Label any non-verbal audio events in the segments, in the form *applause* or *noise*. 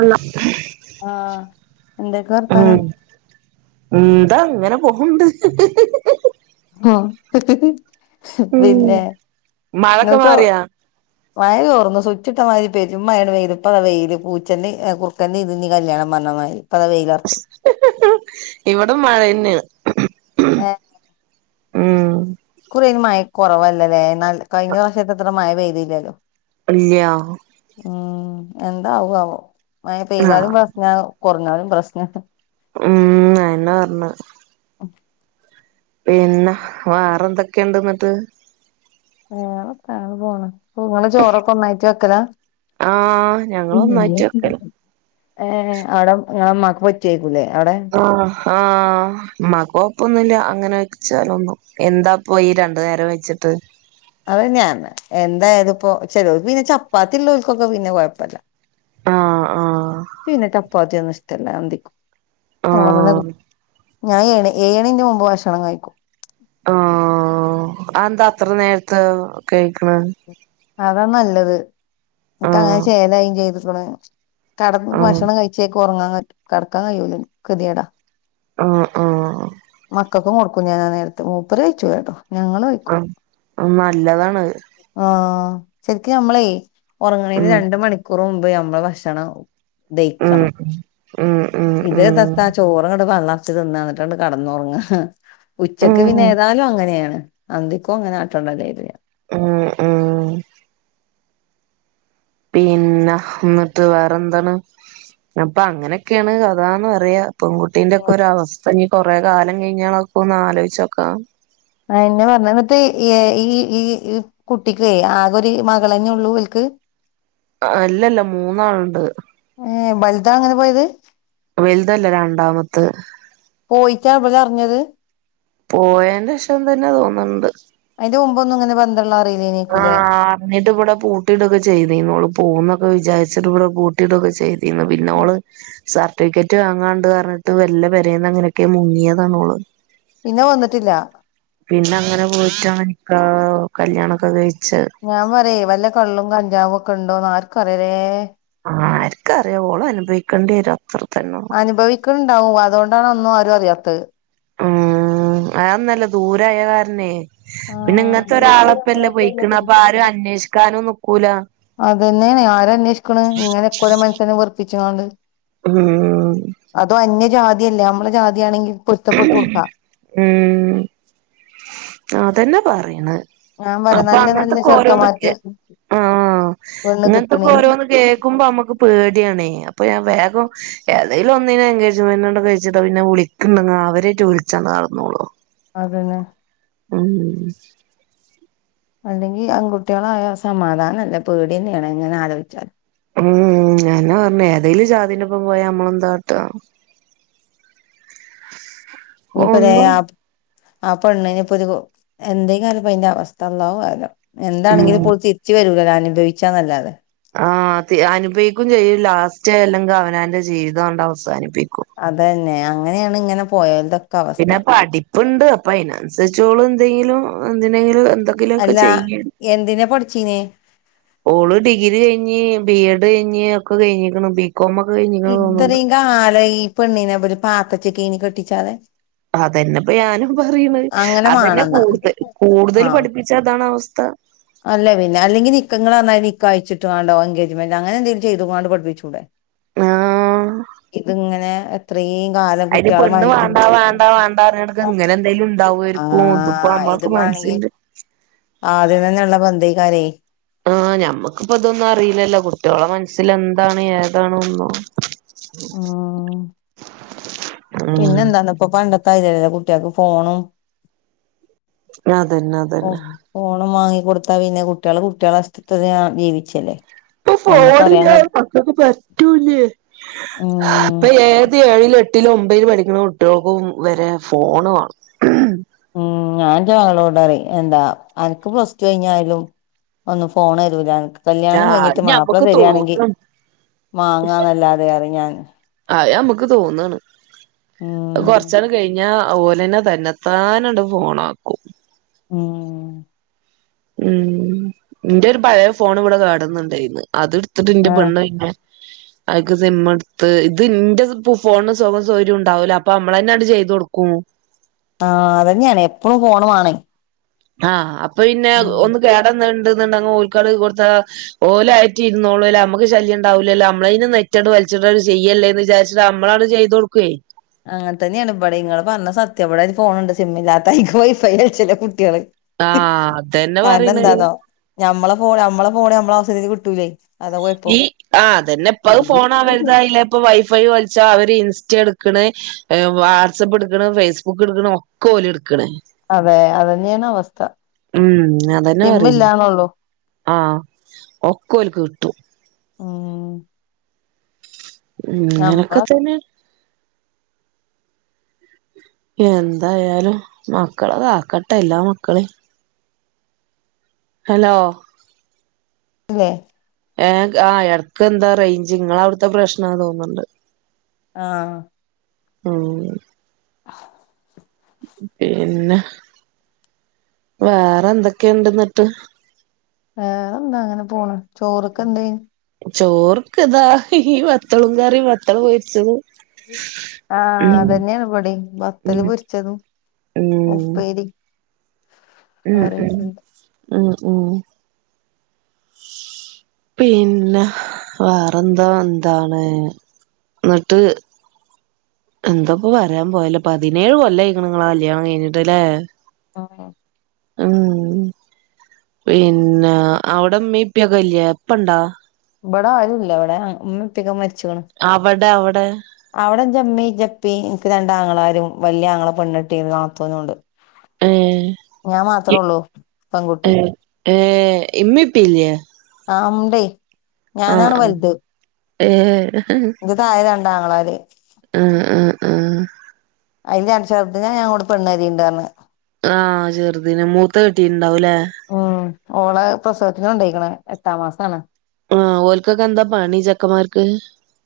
അല്ല ആഹ് എന്തൊക്കെ ഉം വർത്താനം എന്താ അങ്ങനെ പോക്കണ്ട് ഉ ഉം പിന്നെ മഴൊക്കെ ഇങ്ങള് മാറിയാ മഴ ചോർന്നു സുച്ചിട്ടമാതിരി പെരും മയ പെയ്തു ഇപ്പ വെയിയില് പൂച്ചന്റെ കുറുക്കന്റി ഇതിന്റെ കല്യാണം പറഞമാതരി ഇവിടെ മഴ തന്നെയാണ് ഏഹ് ഉം ഇക്കുറി മഴ കുറവല്ലല്ലേ കഴിഞ്ഞ വർഷത്തെത്ര മഴ പെയ്തില്ലല്ലോ ഇല്ലയാ ഉം എന്താവ മയ പെയ്താലും ആഹ് പ്രശ്ന കുറഞ്ഞാലും പ്രശ്ന ഉം അയെനാ പറഞ്ഞ ഒക്കെ പിന്നെ വേറെ എന്തൊക്കെയണ്ട് എന്നിട്ട് വേറെ എത്താ അങ്ങനെപോണ് ഇങ്ങള് ചോറൊക്കെ ഒന്നായിട്ട് വെക്കലാ ആ ഞങ്ങള ഒന്നായ്റ്റ് വെക്കലാ ഏ അവിടെ ഇങ്ങളെ ഇമ്മാക്ക് പറ്റേക്കും ആ ആ ഇമ്മാക്ക് കെ ഇപ്പൊന്നുമല്ല അങ്ങനെ വെച്ചാല ഒന്നും എന്താ പോയി രണ്ടു നേരം വെച്ചിട്ട് അതെ ഞാ എന്തായതി ഇപ്പോ ചെിലക്ക് പിന്നെ ചപ്പാത്തി ഉള്ളോൽക്ക് പിന്നെ കൊഴപ്പില്ല ആഹ് ആഹ് ഇച്ച് പിന്നെ ചപ്പാത്തി ഒന്നും ഇഷ്ട്ടമില്ല അന്തിക്കെന്നും ചോർതന്നെ കി ആഹ് ഞാൻ ഏഴ് ഏഴ്ണീന്റെ മുമ്പ് ഭക്ഷണം കഴിക്കും ആ അതെന്താ അത്ര നേരത്തെ ഭക്ഷണം കേഴ്ക്ക്ണ് അതാ നല്ലത് ഇക്ക് അങ്ങനെ ആഹ് ചെയ്യലായയും ചെയ്ത്ക്ക്ണ് കടന്ന ആഹ് ഭക്ഷണം കഴിച്ചേക്ക് ഉറങ്ങാൻ പറ്റും കടക്കാൻ കഴിയൂല കെതിയേടാ ആഹ് ആഹ് മക്കൾക്കും കൊടുക്കും ഞാന നേരത്തെ മൂപ്പര് കയ്യ്ചൂലാട്ടോ ഞങ്ങള് കയിക്കും ആഹ് നല്ലതാണ് ആ ആ ശരിക്കും നമ്മളേ ഉറങ്ങണീന് ഉം രണ്ട മണിക്കൂർ മുമ്പ് ഞമ്മള് ഭക്ഷണം ഉം ദയിക്കണം ഉം ഉം ഇത് ഉം തത്താ ചോറ്ങ്ങട് പള്ള നിറച്ച് തിന്നാ എന്നിട്ടണ്ട് കടന്നുറങ്ങ ഉച്ചക്ക് ഉം പിനേ യേതാലും അങ്ങനെയാണ് അന്തിക്കും അങ്ങനെ കാട്ടണ്ടെല്ലോ കരുതി ഞാൻ ആ ആ പിന്നെ ന്ന്ട്ട് വേറെന്താണ് അപ്പൊ അങ്ങനൊക്കെയാണ് കഥന്ന് പറയാ പെൺകുട്ടീന്റെ ഒക്കെ ഒരു അവസ്ഥ ഇനി കൊറെ കാലം കഴിഞ്ഞാാലൊക്കെ ഒന്ന് ആലോചിച്ചോക്കാം അതന്നെ പറഞ്ഞെ ന്നട്ട് ഈ ഈ ഈ കുട്ടിക്ക് ആകൊരു മകളന്നെ ഉള്ളൂവൽക്ക് അല്ലല്ല മൂന്നാളുണ്ട് ഏഹ് ബൽതാ അങ്ങനെ പോയത് വലുതല്ല രണ്ടാമത്ത് പോയിറ്റാ അവര് അറിഞ്ഞത് പോയന്റെഷം തന്നെ തോന്ന്ണ്ട് ഇതിനു മുമ്പോന്നും ഇങ്ങനെ ബന്ധള്ളത് അ ആഹ് അറിഞ്ഞിട്ട് ഇവിടെ പൂട്ടിടൊക്കെ ചെയ്തീനു ഓള് പോകുംന്നൊക്കെ വിചാരി ച്ചിട്ട് ഇവിടെ പൂട്ടിടൊക്കെ ചെയ്തിന്ന് പിന്നെോള് സർട്ടിഫിക്കറ്റ് വാങ്ങാണ്ട്ന്ന് പറഞ്ഞിട്ട് വെല്ലെ പേരെന്ന്‌ എങ്ങനെയൊക്കെ മുങ്ങിയതാണോള്ള് പിന്നെ വന്നിട്ടില്ല പിന്നെ അങ്ങനെ പോയിട്ടാണ് നിക്കാഹ് കല്യാണൊക്കെ കഴി ഞാൻ പറയാ വല്ല കള്ളും കഞ്ചാവും ഒക്കെ ഉണ്ടോന്ന് ആർക്ക്റിയലേ ആക്കറിയാ ഓള് അനുഭവിക്കേണ്ടിവരും അനുഭവിക്കണ്ടാവും അതുകൊണ്ടാണ് ഒന്നും ആരും അറിയാത്തത് ആഹ് അതോന്നുഅല്ലാ ദൂരായ കാരനെ പിന്നെ ഇങ്ങത്തെ ഒരാളപ്പല്ലേ പൊയിക്ക്ണെ അപ്പ ആഹ് ആരും അന്വേഷിക്കാനും നിക്കൂല അതന്നെയാണ് ആര് അന്വേഷിക്ക്ണ് ഇങ്ങനെക്കോടെ മനുഷ്യനെ വെറുപ്പി ച്ചാണ്ട് ഉം അതോ! ! ! ! ! ! ! ! ! ! ഉം ആതന്നെ പറയ്ണ് ഞാൻ പറയാ അപ്പൊ നല്ല നല്ല അങ്ങനത്തൊക്കെ ഓരോന്നക്കെ ചെറുക്കന്മാർക്ക് ആഹ് പെണ്ണ് ഇങ്ങനത്തെപ്പോ കിട്ടണില്ല ഓരോന്ന് കേൾക്കുമ്പോ നമ്മുക്ക് പേടി യാണെ അപ്പൊ ഞാൻ വേഗം ഏതെലും ഒന്നിനെ എൻങ്കേജ്മെന്റ് ആണ്ട് കഴിച്ചിട്ട പിന്നെ വിളി ക്ക്ണ്ടെങ്കിൽ അവരെറ്റ് വിളിച്ചാണ്ട്‌ നടന്നോളും അതന്നെ ആഹ് അല്ലെങ്കിൽ പെൺകുട്ടികളായ സമാധാനംല്ല പേടിയന്നെആണ് എങ്ങനെ ആലോചിച്ചാലും ഉം ഞാനെതന്നെ പറഞ്ഞെ ഏതേലും! ! ! ! ! ! ! ! ! ! പോയാ നമ്മളെന്താകാട്ടാ *inaudible* ഞ്ഞ് പ്പ തെ ഒന്നും ആഹ് ആ പെണ്ണ്ന്പ്പൊരു എന്തെക്കാരം പ്പ അതിന്റെ അവസ്ഥ അള്ളാഹു അഹ്‌ലം ഉം എന്താണെങ്കിലുമിപ്പോൾ ഓള് തിരിച്ച് വരൂല്ലോ അനുഭവിച്ചാന്നല്ലാതെ ആഹ് തി അനുഭവിക്കും ചെയ്യും ലാസ്റ്റ് അല്ലെങ്കിൽ അവനവന്റെ ജീവിതാണ്ട് അവസാനിപ്പിക്കും അതന്നെ അങ്ങനെയാണ് ഇങ്ങനെ പോയൽതൊക്കെ പിന്നെ പഠിപ്പുണ്ട് അപ്പൊ അതിനനുസരിച്ചോള് എന്തെങ്കിലും എന്തിനെങ്കിലും എന്തെങ്കിലുംമൊക്കെ അല്ല ചെയ്യും എന്തിനാ പഠിച്ചീനെ ഓള് ഡിഗ്രി കഴിഞ്ഞ് ബി എഡ് കഴിഞ്ഞ് ഒക്കെ കഴിഞ്ഞിക്ക്ണ് ബി ഇത്രയും കാലം ഈ പെണ്ണീനെ ഇബല് പാത്തച്ചെ ക്കെനി കെട്ടിച്ചാതെ അതന്നെപ്പ ഞാനും പറയണുന്നത് അങ്ങനെ അതെന്നെ മാണംന്നാ കൂടുതൽ കൂടുതൽ ആഹ് പഠിപ്പിച്ച ഇതാണ് അവസ്ഥ അല്ല പിന്നെ അല്ലെങ്കിൽ നിക്ക ങ്ങൾ പറഞ്ഞ മാതിരി നിക്കാഹ്‌ കഴിച്ചിട്ടാണ്ടോ എൻഗേജ്മെന്റ് അങ്ങനെ എന്തെലും ചെയ്ത്കാണ്ട് പഠപ്പിചൂടെ ആഹ് ഇതിങ്ങനെ എത്രീം അതിനു പെണ്ണ് വേണ്ടാ വേണ്ടാ വേണ്ടാ പറഞ്ഞെട്ക്ക് ഇങ്ങനെ എന്തേലും ഉണ്ടാവുമായിരിക്കും ഇതിപ്പോ ആഹ് മ്മക്ക് നമ്മൾക്ക് മ ഇതുമാണെങ്കി *unintelligible* ആദ്യം തന്നെയുള്ള ബന്ധയ്ക്കാരെ ആഹ് ഞമ്മക്കിപ്പ ഇതൊന്നും അറിയില്ലല്ലോ കുട്ടികളെ മനസ്സിൽ എന്താണ് ഏതാണ് ഒന്നും ഉ പിന്നെന്താന്നപ്പൊ പണ്ടത്തൊതിരിയല കുട്ടികക്ക് ഫോണും മ് അതന്നെ അതന്നെ ഫോൺ വാങ്ങിക്കൊടുത്താ പിന്നെ കുട്ടികൾ കുട്ടികളെ ഇഷ്ടത്തിന് ജീവിച്ചല്ലേ ഇപ്പൊ നമ്മക്കറിയാൻ ഫോണില്ലാതെ കഴി മക്കൾക്ക് പറ്റൂല്ലേ ഉം ഇപ്പ ഏത് ഏഴിലും എട്ട് ഇപ്പൊ അതിന് ഒമ്പത്തിൽ പഠിക്കുന്ന കുട്ടികൾക്കും വരെ ഫോൺ വേണം ഉം ഞാൻ ഇന്റെ മക്കളോട് പറയുംഎന്താ അനക്ക് പ്ലസ് ടു കഴിഞ്ഞാലും ഒന്ന് ഫോൺ തരൂല അനക്ക് കല്യാണം ആഹ് അത് കഴിഞ്ഞിട്ട് മാപ്പിള ഞമ്മക്ക് തരിയാണെങ്കി തോന്നും മാങ്ങാന്നല്ലാതെ അറി ഞാൻ ആഹ നമുക്ക് തോന്നാണ് ഉം കൊറച്ച കഴിഞ്ഞ അതുപോലെന്നെ തന്നെത്താനണ്ട് ഫോണ ആക്കും ഉം ഉം നിന്റെ ഒരു പഴയ ഫോൺ ഇവിടെ കാടന്നുണ്ടായിനി അത് എടുത്തിട്ട് ഇന്റെ ആഹ് പെണ്ണന്നെ അക്ക് സിം എടുത്ത് ഇത് ഇന്റെ ഫോണന് സുഖം സൗകര്യം ഉണ്ടാവല അപ്പൊ നമ്മള് തന്നെ അങ്ങട്ട് ചെയ്തു കൊടുക്കും *unintelligible* ആഹ അതന്നെയാണ് എപ്പഴും ഫോണ് വണേ ആഹ അപ്പൊ പിന്നെ ഒന്ന് കേടന്നിണ്ട് *unintelligible* ഓല്ക്ക് അങ്ങട്ട് കൊടുത്ത ഓല് അതായിട്ട് അങ്ങട്ട് ഇരുന്നോളും നമ്മക്ക് ശല്യം ഉണ്ടാവൂല ലോ നമ്മളെന്നു നെറ്റ് അങ്ങട്ട് ചെയ്യല്ലേ എന്ന് വിചാരിച്ചട്ട് നമ്മളാണ് ചെയ്ത കൊടുക്കേ അങ്ങനത്ത തന്നെയാണ് ഇവിടെ ഇങ്ങ പറഞ്ഞ സത്യ ഇവിടെ ഫോണുണ്ട് സിമ്മില്ലാത്ത അയിക്ക് വൈഫൈൽിച്ചില്ലേ കുട്ടികള് ആഹ് അതന്നെ കാരണം പറയണേ എന്താന്നോ ഞമ്മളെ ഫോൺ നമ്മളെ ഫോൺ നമ്മളെആവശ്യത്തിന് കിട്ടൂലേ അതാ കുഴപ്പം ഈ ആ് അതന്നെ ഇപ്പ ഫോൺാവരുത അല്ല ഇപ്പ വൈഫൈ അവര് ഇൻസ്റ്റ എടുക്ക വാട്സആപ്പ് എടുക്കണ് ഫേസ്ബുക്ക് എടുക്കണ ഒക്കെലെ എടു അതെ അതന്നെയാണ് അവസ്ഥ ഉം അതന്നെ പറയുന്നു സിമ്മില്ലാന്നൊള്ളൂ ആഹ ഒക്കലക്ക് ആഹ ഉ ഇങ്ങനൊക്കെ തന്നെ എന്തായാലും മക്കള കാക്കട്ടെ എല്ലാ മക്കളയും ഹലോ അല്ലെ ഏ ആ ഇടക്ക് എന്താ റേഞ്ച് നിങ്ങളെ അവിടുത്തെ പ്രശ്ന തോന്നുന്നുണ്ട് ആഹ ഉം പിന്നെ വേറെ എന്തൊക്കെയ ഉണ്ട് എന്നിട്ട് വേറെ എന്താ അങ്ങനെ പോണ ചോറൊക്കെ എന്തേ ചോർക്കെതാ ഈ മത്തളും കറി മത്തള മൊച്ചത് ആഹ അതന്നെയണപടി ബത്തല് ഉം പൊരിച്ചതും ഉം ഉപ്പേരി ഉം പററക്ക ഉം *unintelligible* ഉം ഉം അ പിന്നെ വേറെന്തോ എന്താണ് എന്നിട്ട് എന്തപ്പ പറയാൻ പോയല്ല പതിനേഴ് കൊല്ലായിങ്ങ നിങ്ങളെ കല്യാണം കഴിഞ്ഞിട്ടല്ലേ ആഹ ഉം പിന്നെ അവിടെ ഇമ്മീ ഇപ്പ ഒക്കെ ഇല്ലെ ഇപ്പ ഉണ്ടോ ഇവിടെ ആരുംല്ല ഇവിടെ ഇമ്മി ഇപ്പ ഒക്കെ മരി ച്ച്ക്കണ്. അവിടെ അവിടെ അവിടെ ഇന്റെ ഇമീം ഇന്റെ ഇപ്പി ഇൻക്ക് രണ്ട് അങ്ങളാരും വലിയ ആങ്ങള പെണ്ണ് കെട്ടിക്ക്ണ് നാത്തൂനും ഉണ്ട് ഏ ഞാൻ മാത്രേ ഉള്ളു ഏ പെൺകുട്ടി ഏ ഇമ്മി ഇപ്പി ഇല്ലേ ഉണ്ടേ ഞാനാണ് ആഹ് വലുത് ഏ ഇന്റെ ത്തായ രണ്ടാങ്ങളാര് മ്മ് മ്മ് അതിന്റെ അൻചെറുതിനാ പെണ് നെരെണ്ടപറഞ് ആഹ് ചെറുതിനെ മൂത്ത കെട്ടിട്ടുണ്ടാവുല്ലേ ഓള പ്രസവത്തിന് കൊണ്ടയ്ക്കുന്നു എട്ടാം മാസാണ് ആഹ ഓൽക്കക്കെന്താ പണി ചക്കമാർക്ക്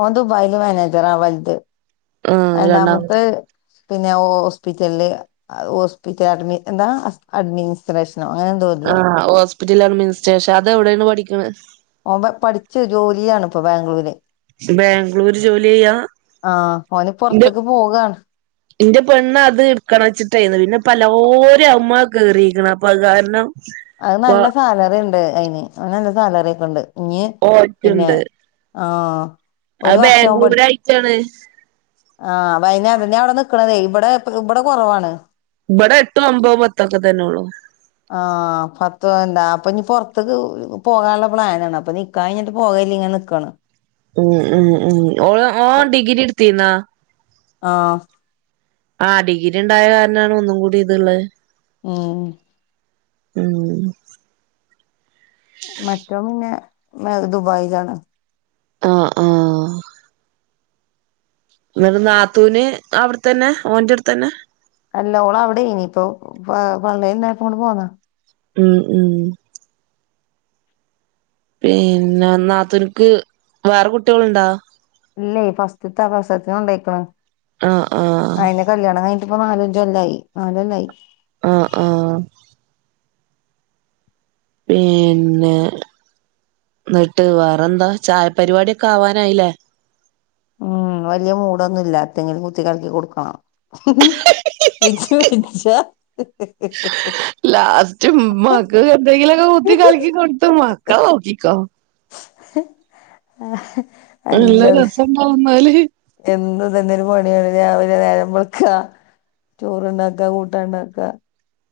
ഓ ദുബായില് മാനേജറാ വലുത് ആഹ് രണ്ടാമ രണ്ടാമത്തെ പിന്നെ ഹോസ്പിറ്റലില് ഹോസ്പിറ്റൽഡ്മ എന്താ അഡ്മിനിസ്ട്രേഷ *unintelligible* അങ്ങനെ തോലെ ഹിറ്റൽ അഡ്മിനിസ്ട്രേഷൻ അത എവിടെയാണ് പഠിക്കുന്നത് ഓ പഠിച്ചു ജോലിയാണ് ഇപ്പൊ ബാംഗ്ലൂര് ബാംഗ്ലൂര് ജോലി ചെയ്യാ ആഹ് ഓന് എന്റെ പുറത്തേക്ക് പോകാണ് എന്റെ പെണ്ണ അത് ഇടുക്കണ വെച്ചിട്ടായിന്ന് പിന്നെ എലോരും അമമ്മ ക കേറിയിരിക്ന് അപ്പൊ അത് കാരണം അത് ഇപ്പൊ നല്ല സാലറി ഉണ്ട് അയിന് അവന് നല്ല സാലറി ഒക്കെ ഉണ്ട് ഓക്കണ്ട് ആഹ അധ് ബാംഗ്ലൂര് ആയിട്ടാണ് ആഹ വൈന അതന്നെ അവിടെ നിക്കണതേ ഇവിടെ ഇവിടെ കുറവാണ് ഇവിടെ എട്ടും ഒമ്പതും പത്തൊക്കെ തന്നെ ഉള്ളു ആഹ പത്ത *unintelligible* അപ്പൊ ഇനി പുറത്തക്ക് പോകാനുള്ള പ്ലാനാണ് അപ്പ നിക്കാ കഞ്ഞിട്ട് പോകല്ല ഇങ്ങനെ നിക്കാണ് ഉം ഉം ഉം ഓള ഓ ഡിഗ്രി ഇടുത്തിന്നാ ആഹ ആ ഡിഗ്രി ഉണ്ടായ കാരണാണ് ഒന്നും കൂടി ഇത്ള്ളത് മ്മ് ഉം മറ്റോ പിന്നെ ദുബായിലാണ് ആഹ ആഹ എന്നിട് നാത്തൂന് അവിട തന്നെ ഓന്റെ അടുത്തന്നെ അല്ല ഓള് അവിടെയിനി ഇപ്പൊ വള്ളലുലപോ ഇങ്ങട്ടു പോന്നാ ഉം ഉം പിന്നെ നാത്തുനിക്ക് വേറെ കുട്ടികൾുണ്ടാ ഇല്ലേ ഫാസ്റ്റ്ത പ്രസവത്തിനു കൊണ്ടയിക്ന് ആഹ ആ ഇപ്പ നാലഞ്ചകൊല്ലായി നാലുലോലായി ആഹ ആഹ പിന്നെ എന്നിട്ട് വേറെന്താ ചായ പരിപാടിക്കെ ആവാനായില്ലേ ഉം വലിയ മൂടൊന്നുംല്ല എത്തെങ്കിലും കുത്തി കളകി കൊടുക്കണം ച്ച *unintelligible* ച് മക്ക് എന്തെങ്കിലൊക്ക കുത്തി കലിക്കി കൊടുത്തു മക്കലെ നൊക്കികൊ ആഹ നല്ല രസണ്ടാകുംന്നാല് എന്നും ഇതന്നെ ഒരു പണിയാണ് രാവിലെ നേരംമ്പളക്ക ചോറ്ണ്ടാക്ക കൂട്ടാ ഉണ്ടാക്ക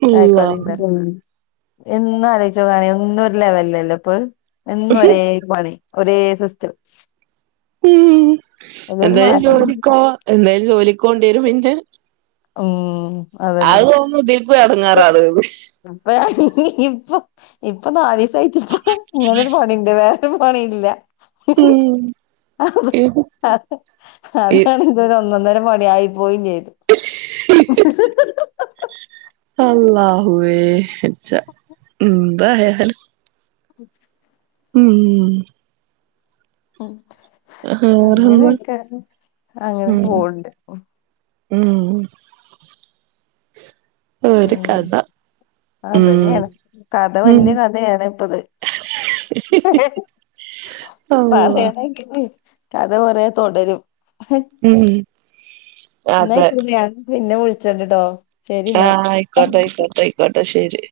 അള്ളാ *unintelligible* എന്നും ആലോചികനിം എന്നും ഒരു ലെവലല്ലോ ഇപ്പൊ അധ് എന്നും ഒരേ പണി ഒരേ സിസ്ടം ഉ എന്തായാലും ജോലിക്കോ എന്തായാലും ജോലിക്കോണ്ടിവരും പിന്നെ മം അത് നോക്കുമ്പോ ഇതില്ക്കും അടങ്ങാറാണ് ഇത് നീ ഇപ്പ ഇപ്പൊ നാലല് ദിവസംയച്ചപ്പ ഇങ്ങനെൊരു പണിണ്ട് വേറൊരു പണി ഇല്ല ഉം അ ഇത് ഇ അതാണ്ത *unintelligible* ഒന്നന്നരം പണി ആയി പോയിലെ *unintelligible* അല്ലാഹുവേ വ്യജ എന്തായാലും ഉ ഉം വേറെന്താ അങ്ങനെയൊക്കെ അങ്ങനെ ഉം പോണ്ട് ഉം ഒരു പിന്നെ കഥ ഉം അതന്നെയാണ് കഥ ഉം വലിയ കഥയാണ് ഇപ്പത് അള്ളാ പറയണെങ്കിൽ കഥ കൊറെ തുടരും ഉം അതെ ഇന്നായിക്കോട്ടെ പിന്നെ വിളിച്ചണ്ട്ട്ടോ ശരിന്നാ. ആഹ ആയിക്കോട്ടെ ആയിക്കോട്ടെ ആയിക്കോട്ടെ ശരി